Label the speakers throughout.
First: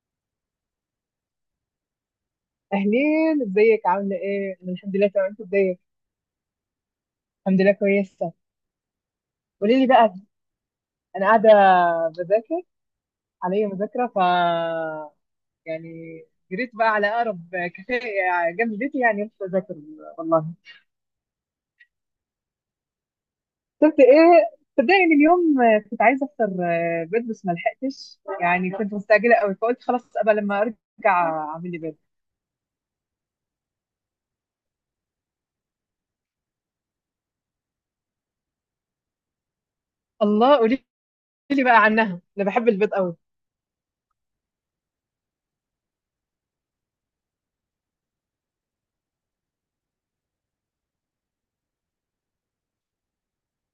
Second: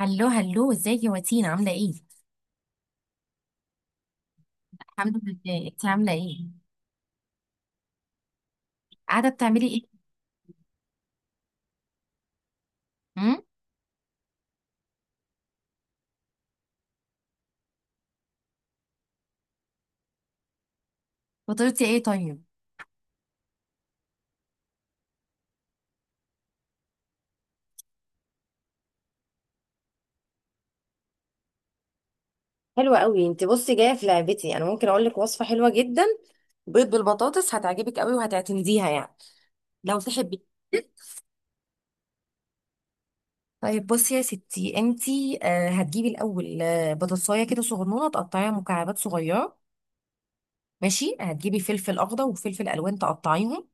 Speaker 1: هلو هلو، ازيك يا واتين؟ عامله ايه؟
Speaker 2: اهلين، ازيك؟ عامله ايه؟ انا الحمد لله
Speaker 1: الحمد
Speaker 2: تمام، انت
Speaker 1: لله.
Speaker 2: ازيك؟
Speaker 1: انت عامله ايه؟
Speaker 2: الحمد لله كويسه.
Speaker 1: قاعده بتعملي
Speaker 2: قولي لي
Speaker 1: ايه؟
Speaker 2: بقى. انا قاعده بذاكر.
Speaker 1: امم
Speaker 2: عليا مذاكره، ف يعني جريت بقى على اقرب كافيه، يعني جنب بيتي، يعني رحت اذاكر والله.
Speaker 1: فطرتي ايه طيب؟
Speaker 2: كنت ايه، صدقني إن اليوم كنت عايزه افطر بيض بس ما لحقتش، يعني كنت مستعجله قوي فقلت خلاص ابقى لما ارجع اعمل لي بيض.
Speaker 1: حلوة قوي. انت بصي، جاية في لعبتي. انا ممكن اقول لك وصفة حلوة جدا، بيض بالبطاطس، هتعجبك قوي وهتعتمديها يعني لو تحبي.
Speaker 2: الله، قولي لي بقى عنها، انا بحب البيض قوي.
Speaker 1: طيب بصي يا ستي، انت آه هتجيبي الاول بطاطسايه كده صغنونه تقطعيها مكعبات صغيره. ماشي، هتجيبي فلفل اخضر وفلفل الوان تقطعيهم.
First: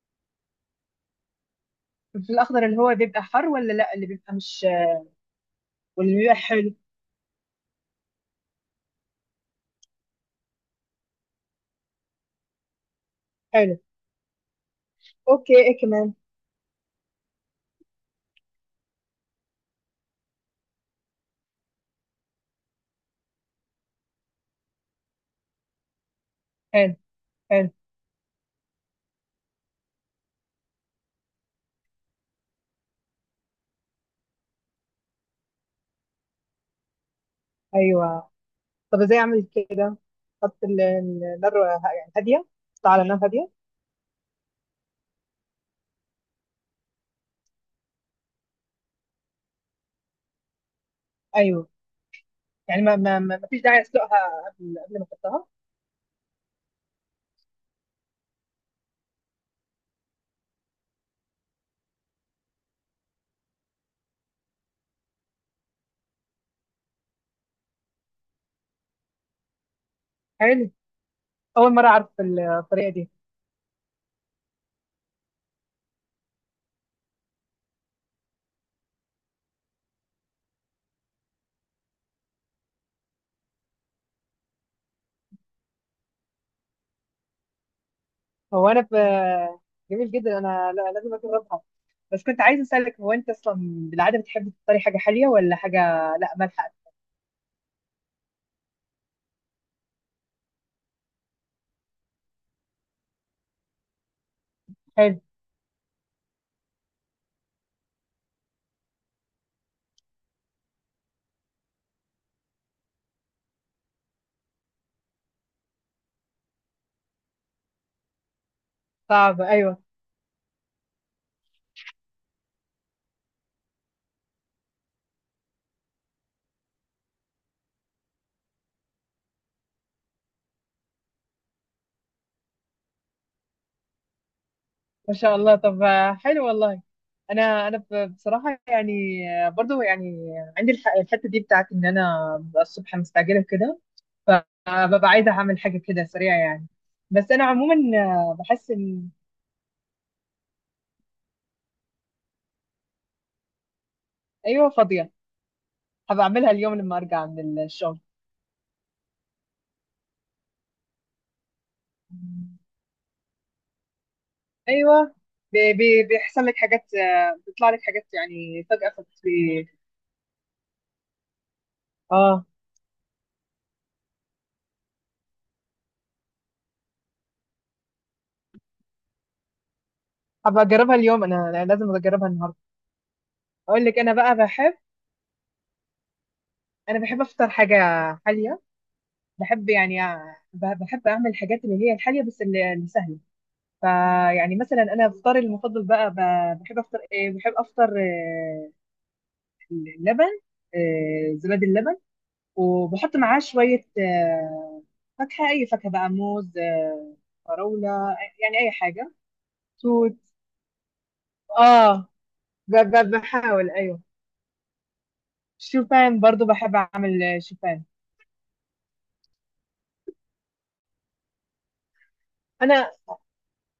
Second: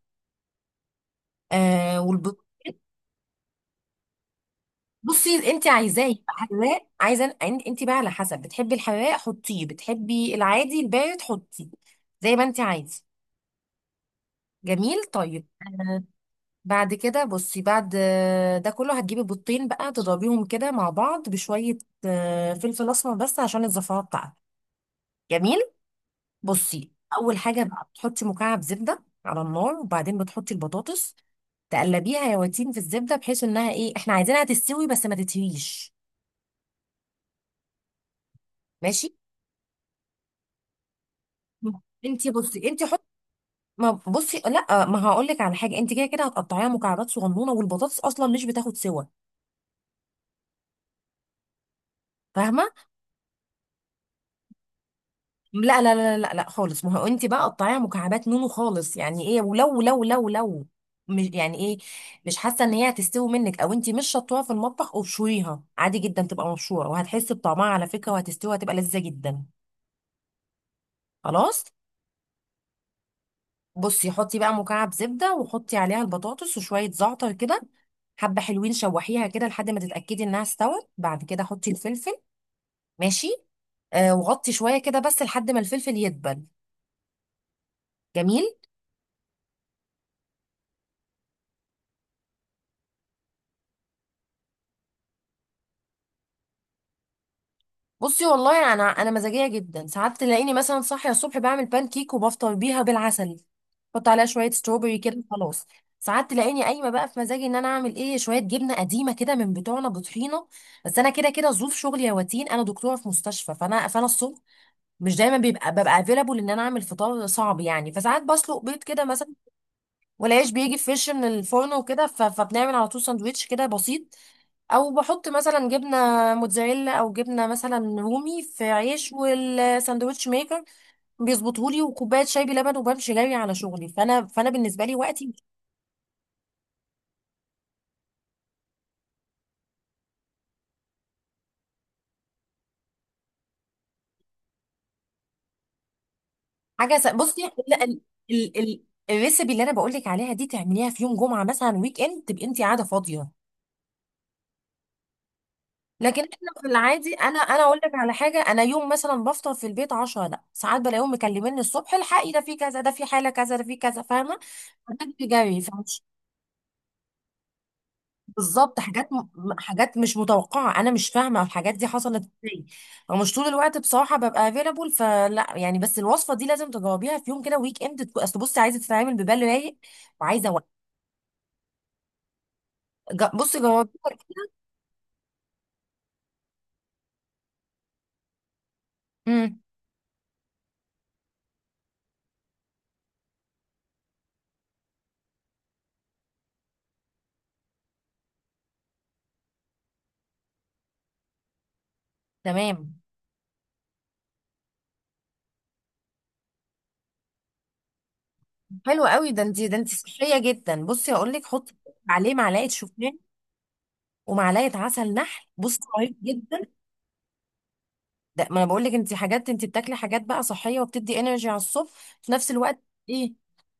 Speaker 1: آه.
Speaker 2: في الاخضر اللي هو بيبقى حار ولا لا، اللي بيبقى مش
Speaker 1: بصي، انت عايزاه
Speaker 2: واللي
Speaker 1: يبقى
Speaker 2: بيبقى حلو؟
Speaker 1: حراق؟ عايزه؟ انت بقى على حسب، بتحبي الحراق حطيه، بتحبي العادي البارد حطيه، زي ما انت عايزه.
Speaker 2: حلو.
Speaker 1: جميل. طيب
Speaker 2: اوكي، ايه كمان؟
Speaker 1: بعد كده بصي، بعد ده كله هتجيبي بيضتين بقى تضربيهم كده مع بعض بشويه فلفل اسمر بس عشان الزفاره بتاعته. جميل. بصي،
Speaker 2: حلو.
Speaker 1: اول حاجه
Speaker 2: حلو.
Speaker 1: بقى بتحطي مكعب زبده على النار، وبعدين بتحطي البطاطس. تقلبيها يا واتين في الزبده، بحيث انها ايه، احنا عايزينها تستوي بس ما تتهريش.
Speaker 2: ايوه. طب
Speaker 1: ماشي.
Speaker 2: ازاي اعمل كده؟ النار، يعني
Speaker 1: انتي
Speaker 2: هاديه.
Speaker 1: بصي انتي
Speaker 2: احطها على نار هاديه؟
Speaker 1: ما بصي، لا، ما هقول لك على حاجه. انت كده كده هتقطعيها مكعبات صغنونه، والبطاطس اصلا مش بتاخد سوا،
Speaker 2: ايوه.
Speaker 1: فاهمه؟
Speaker 2: يعني ما فيش داعي اسلقها قبل ما احطها؟
Speaker 1: لا، خالص، ما هو انت بقى قطعيها مكعبات نونو خالص. يعني ايه، ولو لو لو لو مش يعني ايه، مش حاسه ان هي هتستوي منك، او انت مش شطوها في المطبخ ابشريها عادي جدا، تبقى مبشوره وهتحسي بطعمها على فكره، وهتستوي، هتبقى لذيذه جدا.
Speaker 2: حلو.
Speaker 1: خلاص.
Speaker 2: اول مره اعرف الطريقه دي.
Speaker 1: بصي، حطي بقى مكعب زبده وحطي عليها البطاطس وشويه زعتر كده حبه، حلوين شوحيها كده لحد ما تتاكدي انها استوت، بعد كده حطي الفلفل. ماشي. آه، وغطي شويه كده بس لحد ما الفلفل يدبل. جميل.
Speaker 2: هو انا ب... جميل جدا. انا لازم اجربها. بس كنت عايزه اسالك، هو انت اصلا بالعاده بتحب تفطري حاجه حاليه ولا حاجه؟ لا، مالحه.
Speaker 1: بصي، والله انا مزاجيه جدا، ساعات تلاقيني مثلا صاحيه الصبح بعمل بان كيك وبفطر بيها بالعسل، بحط عليها شويه ستروبري
Speaker 2: حلو.
Speaker 1: كده خلاص. ساعات تلاقيني قايمه بقى في مزاجي ان انا اعمل ايه، شويه جبنه قديمه كده من بتوعنا بطحينه. بس انا كده كده ظروف شغلي يا واتين، انا دكتوره في مستشفى، فانا الصبح مش دايما بيبقى ببقى افيلابل ان انا اعمل فطار صعب يعني، فساعات بسلق بيض كده مثلا،
Speaker 2: صعب، ايوه.
Speaker 1: والعيش بيجي فريش من الفرن وكده، فبنعمل على طول ساندوتش كده بسيط، او بحط مثلا جبنه موتزاريلا او جبنه مثلا رومي في عيش، والساندوتش ميكر بيظبطهولي، وكوبايه شاي بلبن، وبمشي جري على شغلي. فانا بالنسبه لي
Speaker 2: ما
Speaker 1: وقتي
Speaker 2: شاء
Speaker 1: مش
Speaker 2: الله. طب حلو والله. انا بصراحه، يعني برضو يعني عندي الحته دي بتاعت ان انا ببقى الصبح مستعجله كده، فببقى عايزه اعمل حاجه كده سريعه يعني. بس
Speaker 1: بصي،
Speaker 2: انا
Speaker 1: لا
Speaker 2: عموما
Speaker 1: ال...
Speaker 2: بحس
Speaker 1: ال...
Speaker 2: ان...
Speaker 1: الريسبي اللي انا بقول لك عليها دي تعمليها في يوم جمعه مثلا، ويك اند، تبقي انت قاعده فاضيه.
Speaker 2: ايوه، فاضيه.
Speaker 1: لكن
Speaker 2: هبقى
Speaker 1: احنا
Speaker 2: اعملها
Speaker 1: في
Speaker 2: اليوم لما
Speaker 1: العادي،
Speaker 2: ارجع
Speaker 1: انا
Speaker 2: من
Speaker 1: اقول لك
Speaker 2: الشغل.
Speaker 1: على حاجه، انا يوم مثلا بفطر في البيت، 10 لا ساعات بلاقيهم مكلميني الصبح، الحقي ده في كذا، ده في حاله كذا، ده في كذا، فاهمه؟
Speaker 2: ايوه.
Speaker 1: بجري.
Speaker 2: بيحصل لك حاجات، بيطلع لك حاجات يعني
Speaker 1: بالظبط،
Speaker 2: فجاه،
Speaker 1: حاجات مش متوقعه، انا مش فاهمه الحاجات دي حصلت
Speaker 2: اه.
Speaker 1: ازاي. فمش طول الوقت بصراحه ببقى افيلابل فلا يعني. بس الوصفه دي لازم تجاوبيها في يوم كده ويك اند، اصل بصي، عايزه تتعامل ببال رايق وعايزه
Speaker 2: هبقى
Speaker 1: وقت.
Speaker 2: اجربها اليوم، أنا لازم اجربها النهارده.
Speaker 1: بصي
Speaker 2: اقول لك انا
Speaker 1: جاوبيها.
Speaker 2: بقى بحب. انا بحب افطر حاجه حاليه.
Speaker 1: امم
Speaker 2: بحب يعني بحب اعمل الحاجات اللي هي الحاليه بس اللي سهله. فيعني مثلا انا افطاري المفضل بقى، بحب افطر ايه، بحب افطر اللبن، زبادي اللبن،
Speaker 1: تمام.
Speaker 2: وبحط معاه شويه فاكهه، اي فاكهه بقى، موز، فراوله، يعني اي
Speaker 1: حلو
Speaker 2: حاجه.
Speaker 1: قوي، ده انت
Speaker 2: توت.
Speaker 1: صحيه جدا. بصي هقول لك، حطي
Speaker 2: اه.
Speaker 1: عليه معلقه شوفان
Speaker 2: بحاول، ايوه.
Speaker 1: ومعلقه عسل نحل، بصي
Speaker 2: شوفان
Speaker 1: رهيب
Speaker 2: برضو
Speaker 1: جدا،
Speaker 2: بحب اعمل شوفان.
Speaker 1: ده ما انا بقول لك، انت حاجات انت بتاكلي حاجات بقى صحيه وبتدي انرجي على الصبح في نفس الوقت.
Speaker 2: انا
Speaker 1: ايه،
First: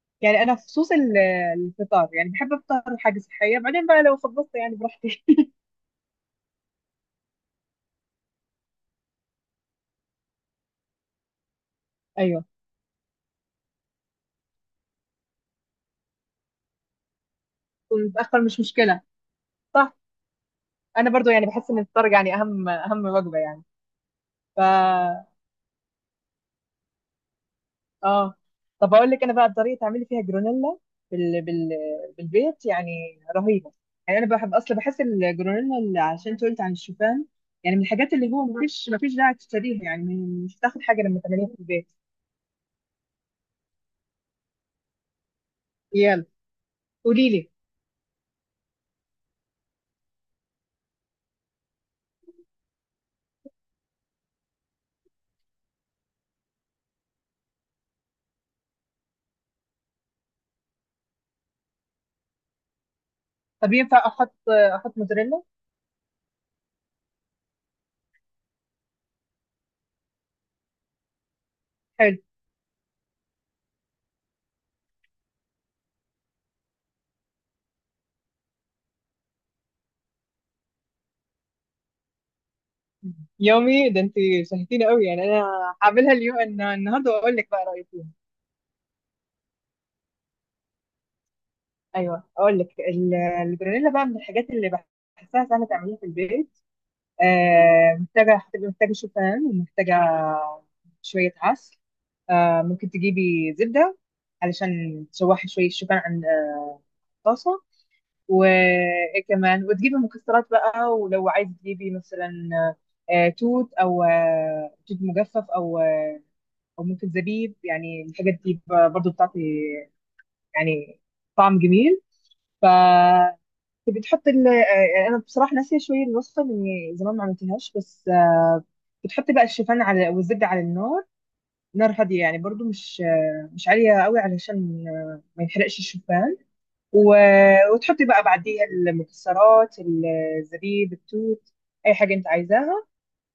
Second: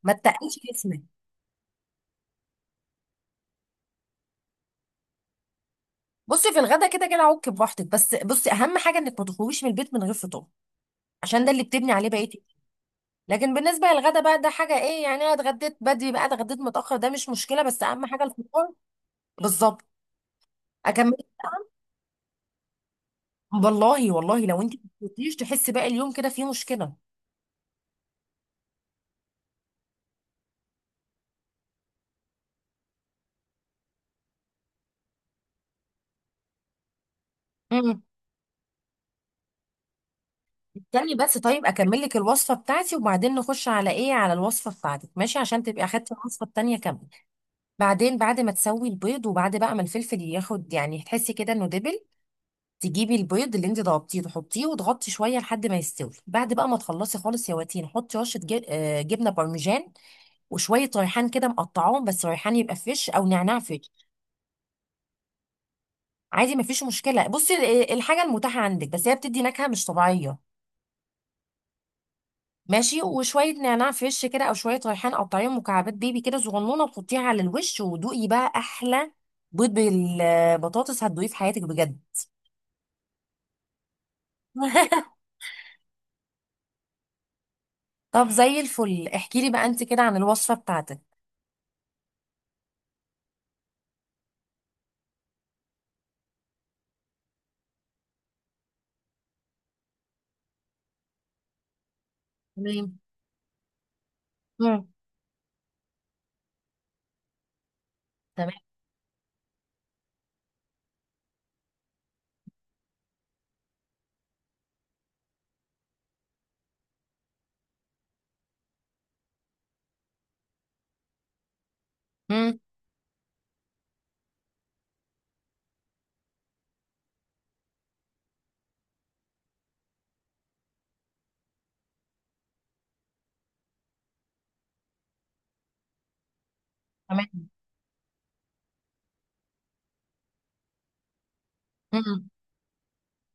Speaker 1: ما
Speaker 2: يعني انا
Speaker 1: تتقلش
Speaker 2: في خصوص
Speaker 1: جسمك.
Speaker 2: الفطار يعني بحب افطر حاجه صحيه، بعدين بقى لو خبصت يعني براحتي.
Speaker 1: بصي، في الغدا كده كده عك براحتك، بس بصي اهم حاجه انك ما تخرجيش من البيت من غير فطار، عشان ده اللي بتبني عليه بقيتك.
Speaker 2: ايوه.
Speaker 1: لكن بالنسبه للغدا بقى ده حاجه ايه يعني، انا اتغديت بدري بقى، اتغديت متاخر، ده مش مشكله، بس اهم حاجه
Speaker 2: ونتاخر مش
Speaker 1: الفطار.
Speaker 2: مشكله.
Speaker 1: بالظبط.
Speaker 2: صح. انا
Speaker 1: اكمل.
Speaker 2: برضو يعني بحس ان الفطار يعني اهم اهم وجبه يعني.
Speaker 1: والله والله،
Speaker 2: ف...
Speaker 1: لو انت ما فطرتيش تحسي باقي اليوم كده فيه مشكله.
Speaker 2: اه. طب اقول لك انا بقى الطريقه تعملي فيها جرونيلا بال... بال... بالبيت يعني. رهيبه. يعني انا بحب اصلا، بحس الجرونيلا اللي، عشان انت قلت عن الشوفان، يعني من
Speaker 1: امم
Speaker 2: الحاجات اللي هو مفيش داعي تشتريها يعني. مش هتاخد حاجه
Speaker 1: استني
Speaker 2: لما
Speaker 1: بس،
Speaker 2: تعمليها في
Speaker 1: طيب
Speaker 2: البيت.
Speaker 1: اكمل لك الوصفه بتاعتي، وبعدين نخش على ايه، على الوصفه بتاعتك، ماشي؟ عشان تبقي اخدتي
Speaker 2: يلا،
Speaker 1: الوصفه التانيه كامله.
Speaker 2: قولي لي.
Speaker 1: بعدين، بعد ما تسوي البيض، وبعد بقى ما الفلفل ياخد يعني، تحسي كده انه دبل، تجيبي البيض اللي انت ضربتيه تحطيه وتغطي شويه لحد ما يستوي. بعد بقى ما تخلصي خالص يا واتين، حطي رشه جب... آه، جبنه بارميجان وشويه ريحان كده مقطعاهم، بس ريحان يبقى فريش او نعناع
Speaker 2: طب
Speaker 1: فريش.
Speaker 2: ينفع احط، احط موتزاريلا؟
Speaker 1: عادي، مفيش مشكله. بصي، الحاجه المتاحه عندك، بس هي بتدي نكهه مش طبيعيه.
Speaker 2: حلو.
Speaker 1: ماشي، وشويه نعناع فريش كده او شويه ريحان، قطعيهم مكعبات بيبي كده صغنونه وتحطيها على الوش، ودوقي بقى احلى بيض بالبطاطس هتدوقيه في حياتك بجد.
Speaker 2: يومي ده انت! شهتيني قوي يعني انا. هعملها اليوم النهارده واقول لك بقى رايي.
Speaker 1: طب زي الفل، احكي لي بقى انت كده عن الوصفه بتاعتك.
Speaker 2: ايوه، اقول لك الجرانيلا بقى من الحاجات اللي بحسها سهله تعمليها في البيت. آه محتاجه، هتبقى محتاجه شوفان ومحتاجه شويه عسل. آه ممكن تجيبي زبده
Speaker 1: تمام.
Speaker 2: علشان تشوحي شويه شوفان عن الطاسه.
Speaker 1: تمام.
Speaker 2: وكمان وتجيبي مكسرات بقى، ولو عايز تجيبي مثلا توت، او توت مجفف، او او ممكن زبيب، يعني الحاجات دي برضو بتعطي يعني طعم جميل.
Speaker 1: امم
Speaker 2: ف... انت بتحط ال انا بصراحه ناسيه شويه الوصفه لاني زمان ما عملتهاش، بس بتحطي بقى الشوفان على، والزبده على النار، نار هاديه يعني، برضو مش مش عاليه قوي علشان ما يحرقش الشوفان. و...
Speaker 1: تمام.
Speaker 2: وتحطي بقى بعديها المكسرات، الزبيب، التوت، اي حاجه انت
Speaker 1: امم
Speaker 2: عايزاها.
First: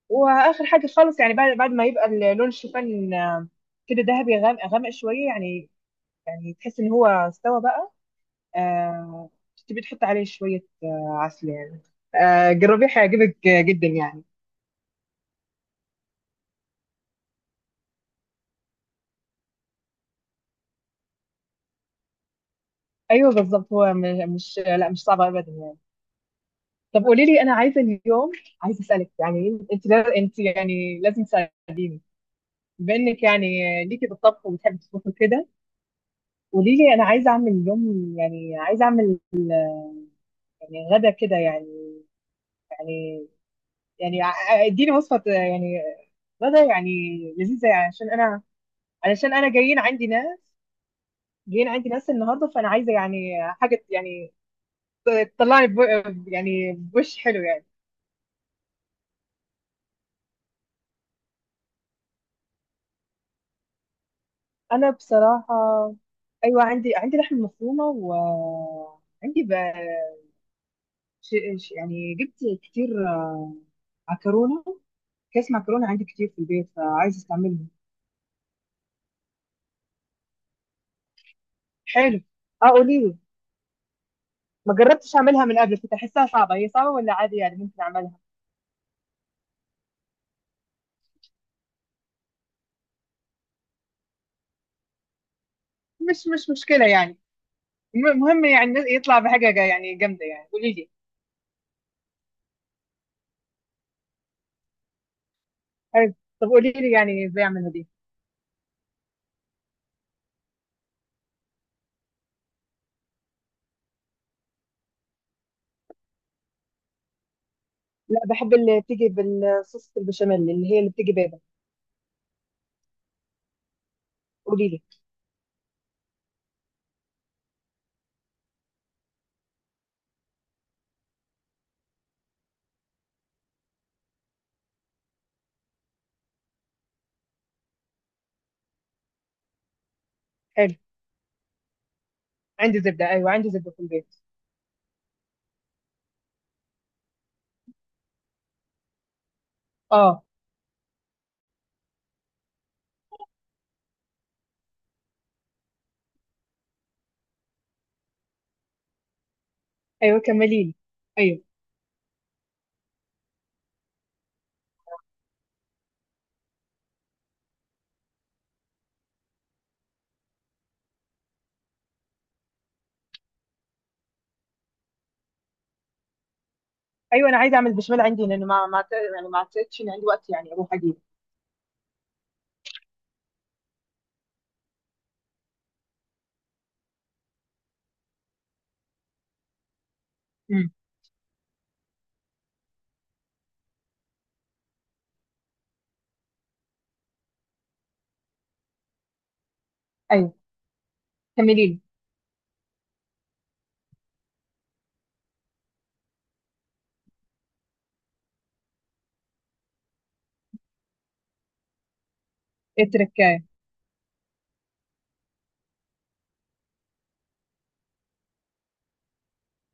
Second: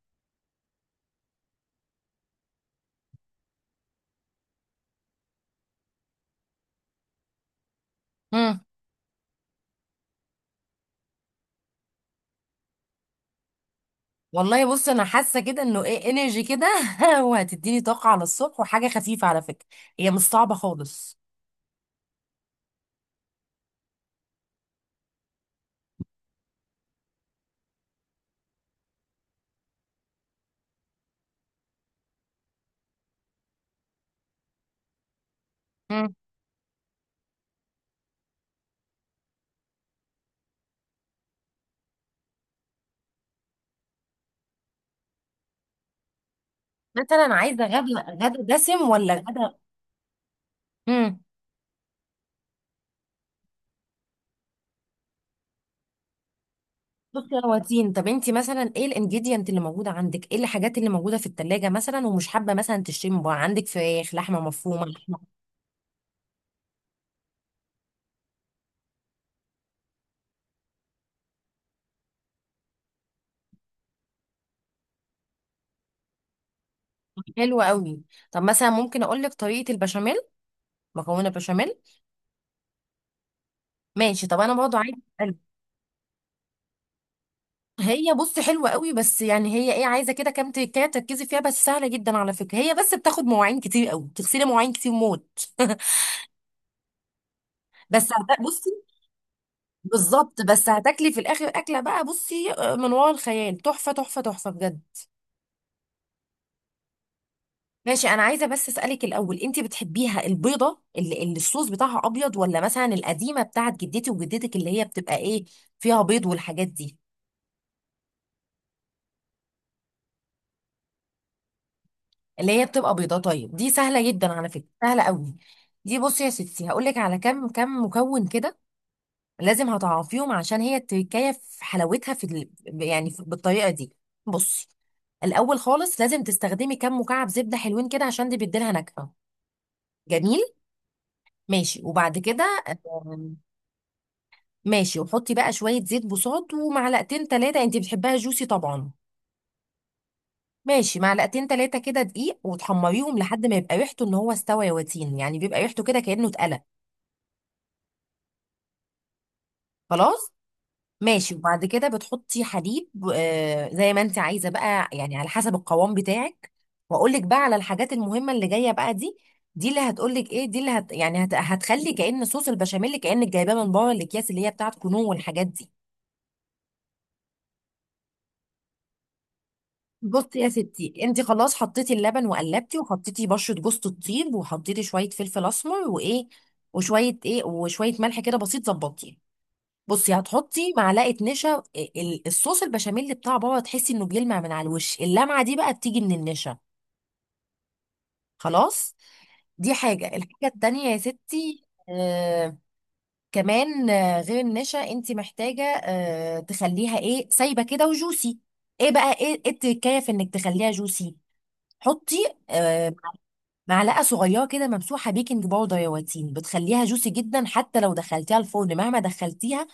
Speaker 2: واخر حاجه خالص يعني، بعد ما يبقى لون الشوفان كده ذهبي غامق، غامق شويه يعني، يعني تحس ان هو استوى بقى.
Speaker 1: امم
Speaker 2: آه. تبي تحط عليه شوية عسل يعني. آه جربيه، هيعجبك جدا يعني.
Speaker 1: والله بص، انا حاسه كده انه ايه، انرجي كده. وهتديني طاقه على الصبح، وحاجه خفيفه على فكره، هي مش صعبه خالص.
Speaker 2: ايوه بالظبط. هو مش، لا مش صعب ابدا يعني. طب قولي لي، انا عايزه اليوم، عايزه اسالك يعني، انت لا- انت يعني لازم تساعديني بما انك يعني ليكي بالطبخ وبتحبي تطبخي كده.
Speaker 1: امم
Speaker 2: قولي لي، انا عايزه اعمل اليوم، يعني عايزه اعمل يعني غدا كده يعني، يعني، يعني اديني وصفه، يعني غدا يعني
Speaker 1: مثلا عايزه
Speaker 2: لذيذه، يعني
Speaker 1: غدا،
Speaker 2: عشان
Speaker 1: غدا
Speaker 2: انا،
Speaker 1: دسم ولا
Speaker 2: علشان انا
Speaker 1: غدا؟
Speaker 2: جايين عندي ناس،
Speaker 1: امم
Speaker 2: جايين عندي ناس النهارده فانا عايزه يعني حاجه يعني تطلعني بو، يعني بوش
Speaker 1: بصي
Speaker 2: حلو
Speaker 1: يا
Speaker 2: يعني.
Speaker 1: واتين، طب انت مثلا ايه الانجيديانت اللي موجوده عندك، ايه الحاجات اللي موجوده في التلاجة مثلا، ومش حابه مثلا تشتري من بره؟ عندك فراخ؟ لحمه مفرومه؟
Speaker 2: انا
Speaker 1: لحمه؟
Speaker 2: بصراحه، ايوه عندي لحم مفرومه، وعندي ش... يعني جبت كتير عكرونه كيس معكرونه، عندي كتير في البيت فعايزه
Speaker 1: حلوه
Speaker 2: استعملهم.
Speaker 1: قوي. طب مثلا ممكن اقول لك طريقه البشاميل، مكونه بشاميل.
Speaker 2: حلو. اه قولي لي.
Speaker 1: ماشي، طب انا
Speaker 2: ما
Speaker 1: برضه عايزه.
Speaker 2: جربتش اعملها من قبل، كنت احسها صعبه. هي صعبه ولا عادي يعني ممكن
Speaker 1: هي
Speaker 2: اعملها؟
Speaker 1: بص حلوة قوي، بس يعني هي ايه، عايزة كده كام تكاية تركزي فيها، بس سهلة جدا على فكرة، هي بس بتاخد مواعين كتير قوي، تغسلي مواعين كتير موت.
Speaker 2: مش مشكله يعني.
Speaker 1: بس
Speaker 2: المهم
Speaker 1: بصي،
Speaker 2: يعني يطلع بحاجه يعني جامده
Speaker 1: بالظبط،
Speaker 2: يعني.
Speaker 1: بس
Speaker 2: قولي لي.
Speaker 1: هتاكلي في الاخر اكلة بقى بصي من ورا الخيال، تحفة تحفة تحفة بجد.
Speaker 2: حلو. طب قولي لي يعني ازاي اعملها دي.
Speaker 1: ماشي، انا عايزة بس اسألك الاول، انت بتحبيها البيضة اللي الصوص بتاعها ابيض، ولا مثلا القديمة بتاعت جدتي وجدتك اللي هي بتبقى ايه فيها بيض والحاجات دي؟
Speaker 2: لا، بحب اللي بتيجي بالصوص البشاميل، اللي هي اللي بتيجي بيضه.
Speaker 1: اللي هي بتبقى بيضة؟ طيب دي سهلة جدا على فكرة،
Speaker 2: قولي لي.
Speaker 1: سهلة قوي. دي بصي يا ستي، هقول لك على كام مكون كده لازم هتعرفيهم، عشان هي التركايه في حلاوتها في ال... يعني في... بالطريقه دي. بصي، الاول خالص لازم تستخدمي كام مكعب زبده حلوين كده، عشان دي بتديلها نكهه جميل.
Speaker 2: حلو.
Speaker 1: ماشي، وبعد كده،
Speaker 2: عندي زبده. ايوه
Speaker 1: آم،
Speaker 2: عندي زبده في البيت.
Speaker 1: ماشي، وحطي بقى شويه زيت بوصات ومعلقتين ثلاثه، انت بتحبها جوسي طبعا.
Speaker 2: اه.
Speaker 1: ماشي، معلقتين ثلاثه كده دقيق، وتحمريهم لحد ما يبقى ريحته ان هو استوى يا واتين، يعني بيبقى ريحته كده كانه اتقلى،
Speaker 2: ايوه
Speaker 1: خلاص.
Speaker 2: كملي لي.
Speaker 1: ماشي،
Speaker 2: ايوه.
Speaker 1: وبعد كده بتحطي حليب، آه زي ما انت عايزه بقى، يعني على حسب القوام بتاعك. واقول لك بقى على الحاجات المهمه اللي جايه بقى دي، دي اللي هتقول لك ايه، دي اللي هت يعني هت هتخلي كأن صوص البشاميل كأنك جايباه من بره الاكياس اللي هي بتاعت كنو والحاجات دي.
Speaker 2: ايوه انا عايزه اعمل بشاميل عندي لان ما يعني ما اعتقدش ان عندي
Speaker 1: بصي
Speaker 2: وقت
Speaker 1: يا
Speaker 2: يعني اروح
Speaker 1: ستي،
Speaker 2: اجيبه.
Speaker 1: انت خلاص حطيتي اللبن وقلبتي، وحطيتي بشره جوز الطيب، وحطيتي شويه فلفل اسمر، وايه، وشويه ايه، وشويه ملح كده بسيط ظبطيه. بصي،
Speaker 2: امم.
Speaker 1: هتحطي معلقه نشا. الصوص البشاميل بتاع بابا تحسي انه بيلمع من على الوش، اللمعه دي بقى بتيجي من النشا، خلاص. دي الحاجه
Speaker 2: ايوه
Speaker 1: التانية يا ستي.
Speaker 2: كملي لي.
Speaker 1: آه، كمان آه غير النشا، انت محتاجه آه تخليها ايه، سايبه كده وجوسي. ايه بقى ايه إيه التكايه في انك تخليها جوسي؟ حطي
Speaker 2: ايه
Speaker 1: آه
Speaker 2: التركايه؟
Speaker 1: معلقه صغيره كده ممسوحه بيكنج باودر يا واتين، بتخليها جوسي جدا، حتى لو دخلتيها الفرن، مهما دخلتيها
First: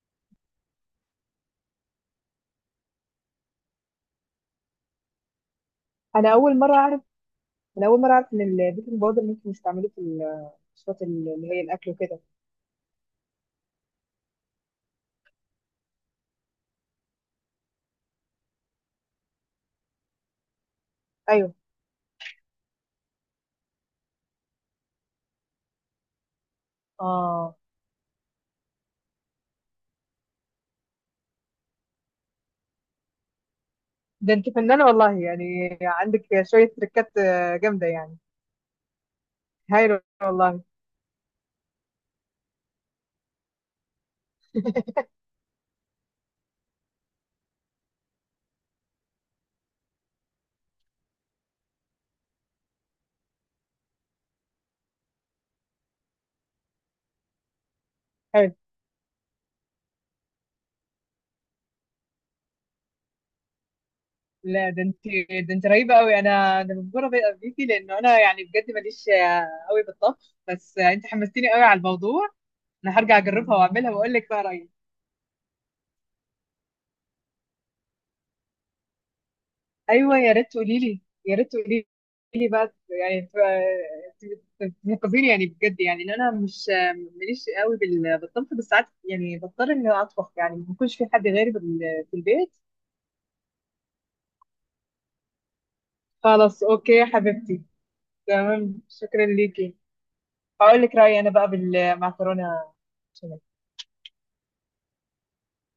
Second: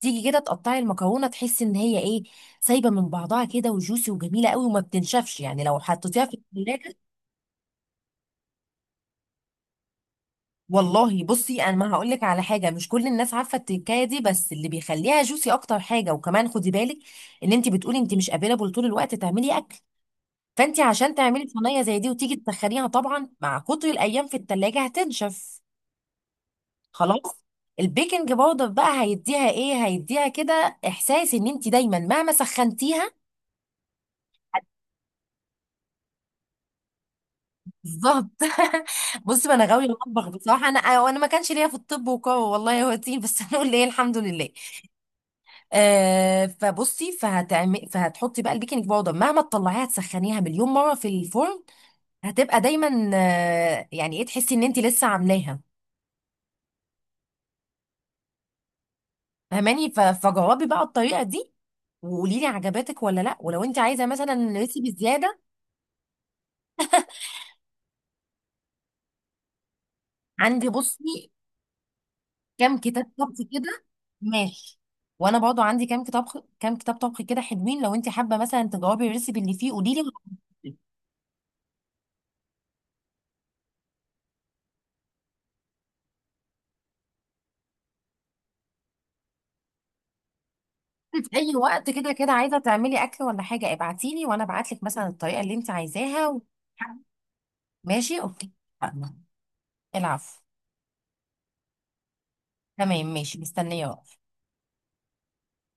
Speaker 1: تيجي كده تقطعي المكرونه تحسي ان هي ايه، سايبه من بعضها كده وجوسي وجميله قوي، وما بتنشفش يعني لو حطيتيها
Speaker 2: انا
Speaker 1: في
Speaker 2: اول مره
Speaker 1: الثلاجه.
Speaker 2: اعرف انا اول مره اعرف ان البيكنج باودر ممكن يستعملوه في الصوصات
Speaker 1: والله
Speaker 2: اللي هي
Speaker 1: بصي، انا
Speaker 2: الاكل
Speaker 1: ما هقول
Speaker 2: وكده.
Speaker 1: لك على حاجه، مش كل الناس عارفه التكايه دي، بس اللي بيخليها جوسي اكتر حاجه. وكمان خدي بالك، ان انت بتقولي انت مش قابله طول الوقت تعملي اكل، فانت عشان تعملي
Speaker 2: ايوه.
Speaker 1: صينيه زي دي وتيجي تسخنيها، طبعا مع كتر الايام في الثلاجه هتنشف، خلاص.
Speaker 2: اه.
Speaker 1: البيكنج باودر بقى هيديها ايه، هيديها كده احساس ان انت دايما مهما سخنتيها.
Speaker 2: ده انت فنانه والله! يعني عندك شويه تركات جامده يعني.
Speaker 1: بالظبط. بص، ما انا غاويه
Speaker 2: هايله
Speaker 1: المطبخ
Speaker 2: والله.
Speaker 1: بصراحه انا، وانا ما كانش ليا في الطب، والله هو تين بس. هنقول ايه، الحمد لله. آه، فبصي، فهتحطي بقى البيكنج باودر، مهما تطلعيها تسخنيها مليون مره في الفرن هتبقى دايما آه يعني ايه، تحسي ان انت لسه عاملاها، فهماني؟ فجربي بقى الطريقه دي، وقولي لي عجبتك ولا لا. ولو انت عايزه مثلا
Speaker 2: لا،
Speaker 1: ريسيبي زياده،
Speaker 2: ده انت رهيبه قوي. انا مبهوره بيكي، لانه انا يعني بجد ماليش قوي بالطبخ،
Speaker 1: عندي
Speaker 2: بس انت
Speaker 1: بصي
Speaker 2: حمستيني قوي على الموضوع.
Speaker 1: كام
Speaker 2: انا
Speaker 1: كتاب
Speaker 2: هرجع
Speaker 1: طبخ
Speaker 2: اجربها
Speaker 1: كده.
Speaker 2: واعملها واقول لك بقى رايي.
Speaker 1: ماشي، وانا برضو عندي كام كتاب، طبخ كده حلوين، لو انت حابه مثلا تجاوبي الريسيبي اللي فيه قولي لي.
Speaker 2: ايوه، يا ريت تقولي لي. يا ريت تقولي لي بقى يعني ت- تنقذيني يعني بجد، يعني ان انا مش ماليش قوي بالطبخ، بس ساعات يعني بضطر اني اطبخ يعني، ما بيكونش في حد
Speaker 1: في
Speaker 2: غيري
Speaker 1: اي وقت كده
Speaker 2: في
Speaker 1: كده
Speaker 2: البيت.
Speaker 1: عايزه تعملي اكل ولا حاجه، ابعتي لي وانا ابعت لك مثلا الطريقه اللي انت عايزاها
Speaker 2: خلاص اوكي يا حبيبتي.
Speaker 1: ماشي، اوكي.
Speaker 2: تمام،
Speaker 1: اتفقنا.
Speaker 2: شكرا ليكي.
Speaker 1: العفو.
Speaker 2: هقول لك رايي انا بقى بالمعكرونه.
Speaker 1: تمام، ماشي، مستنيه بقى.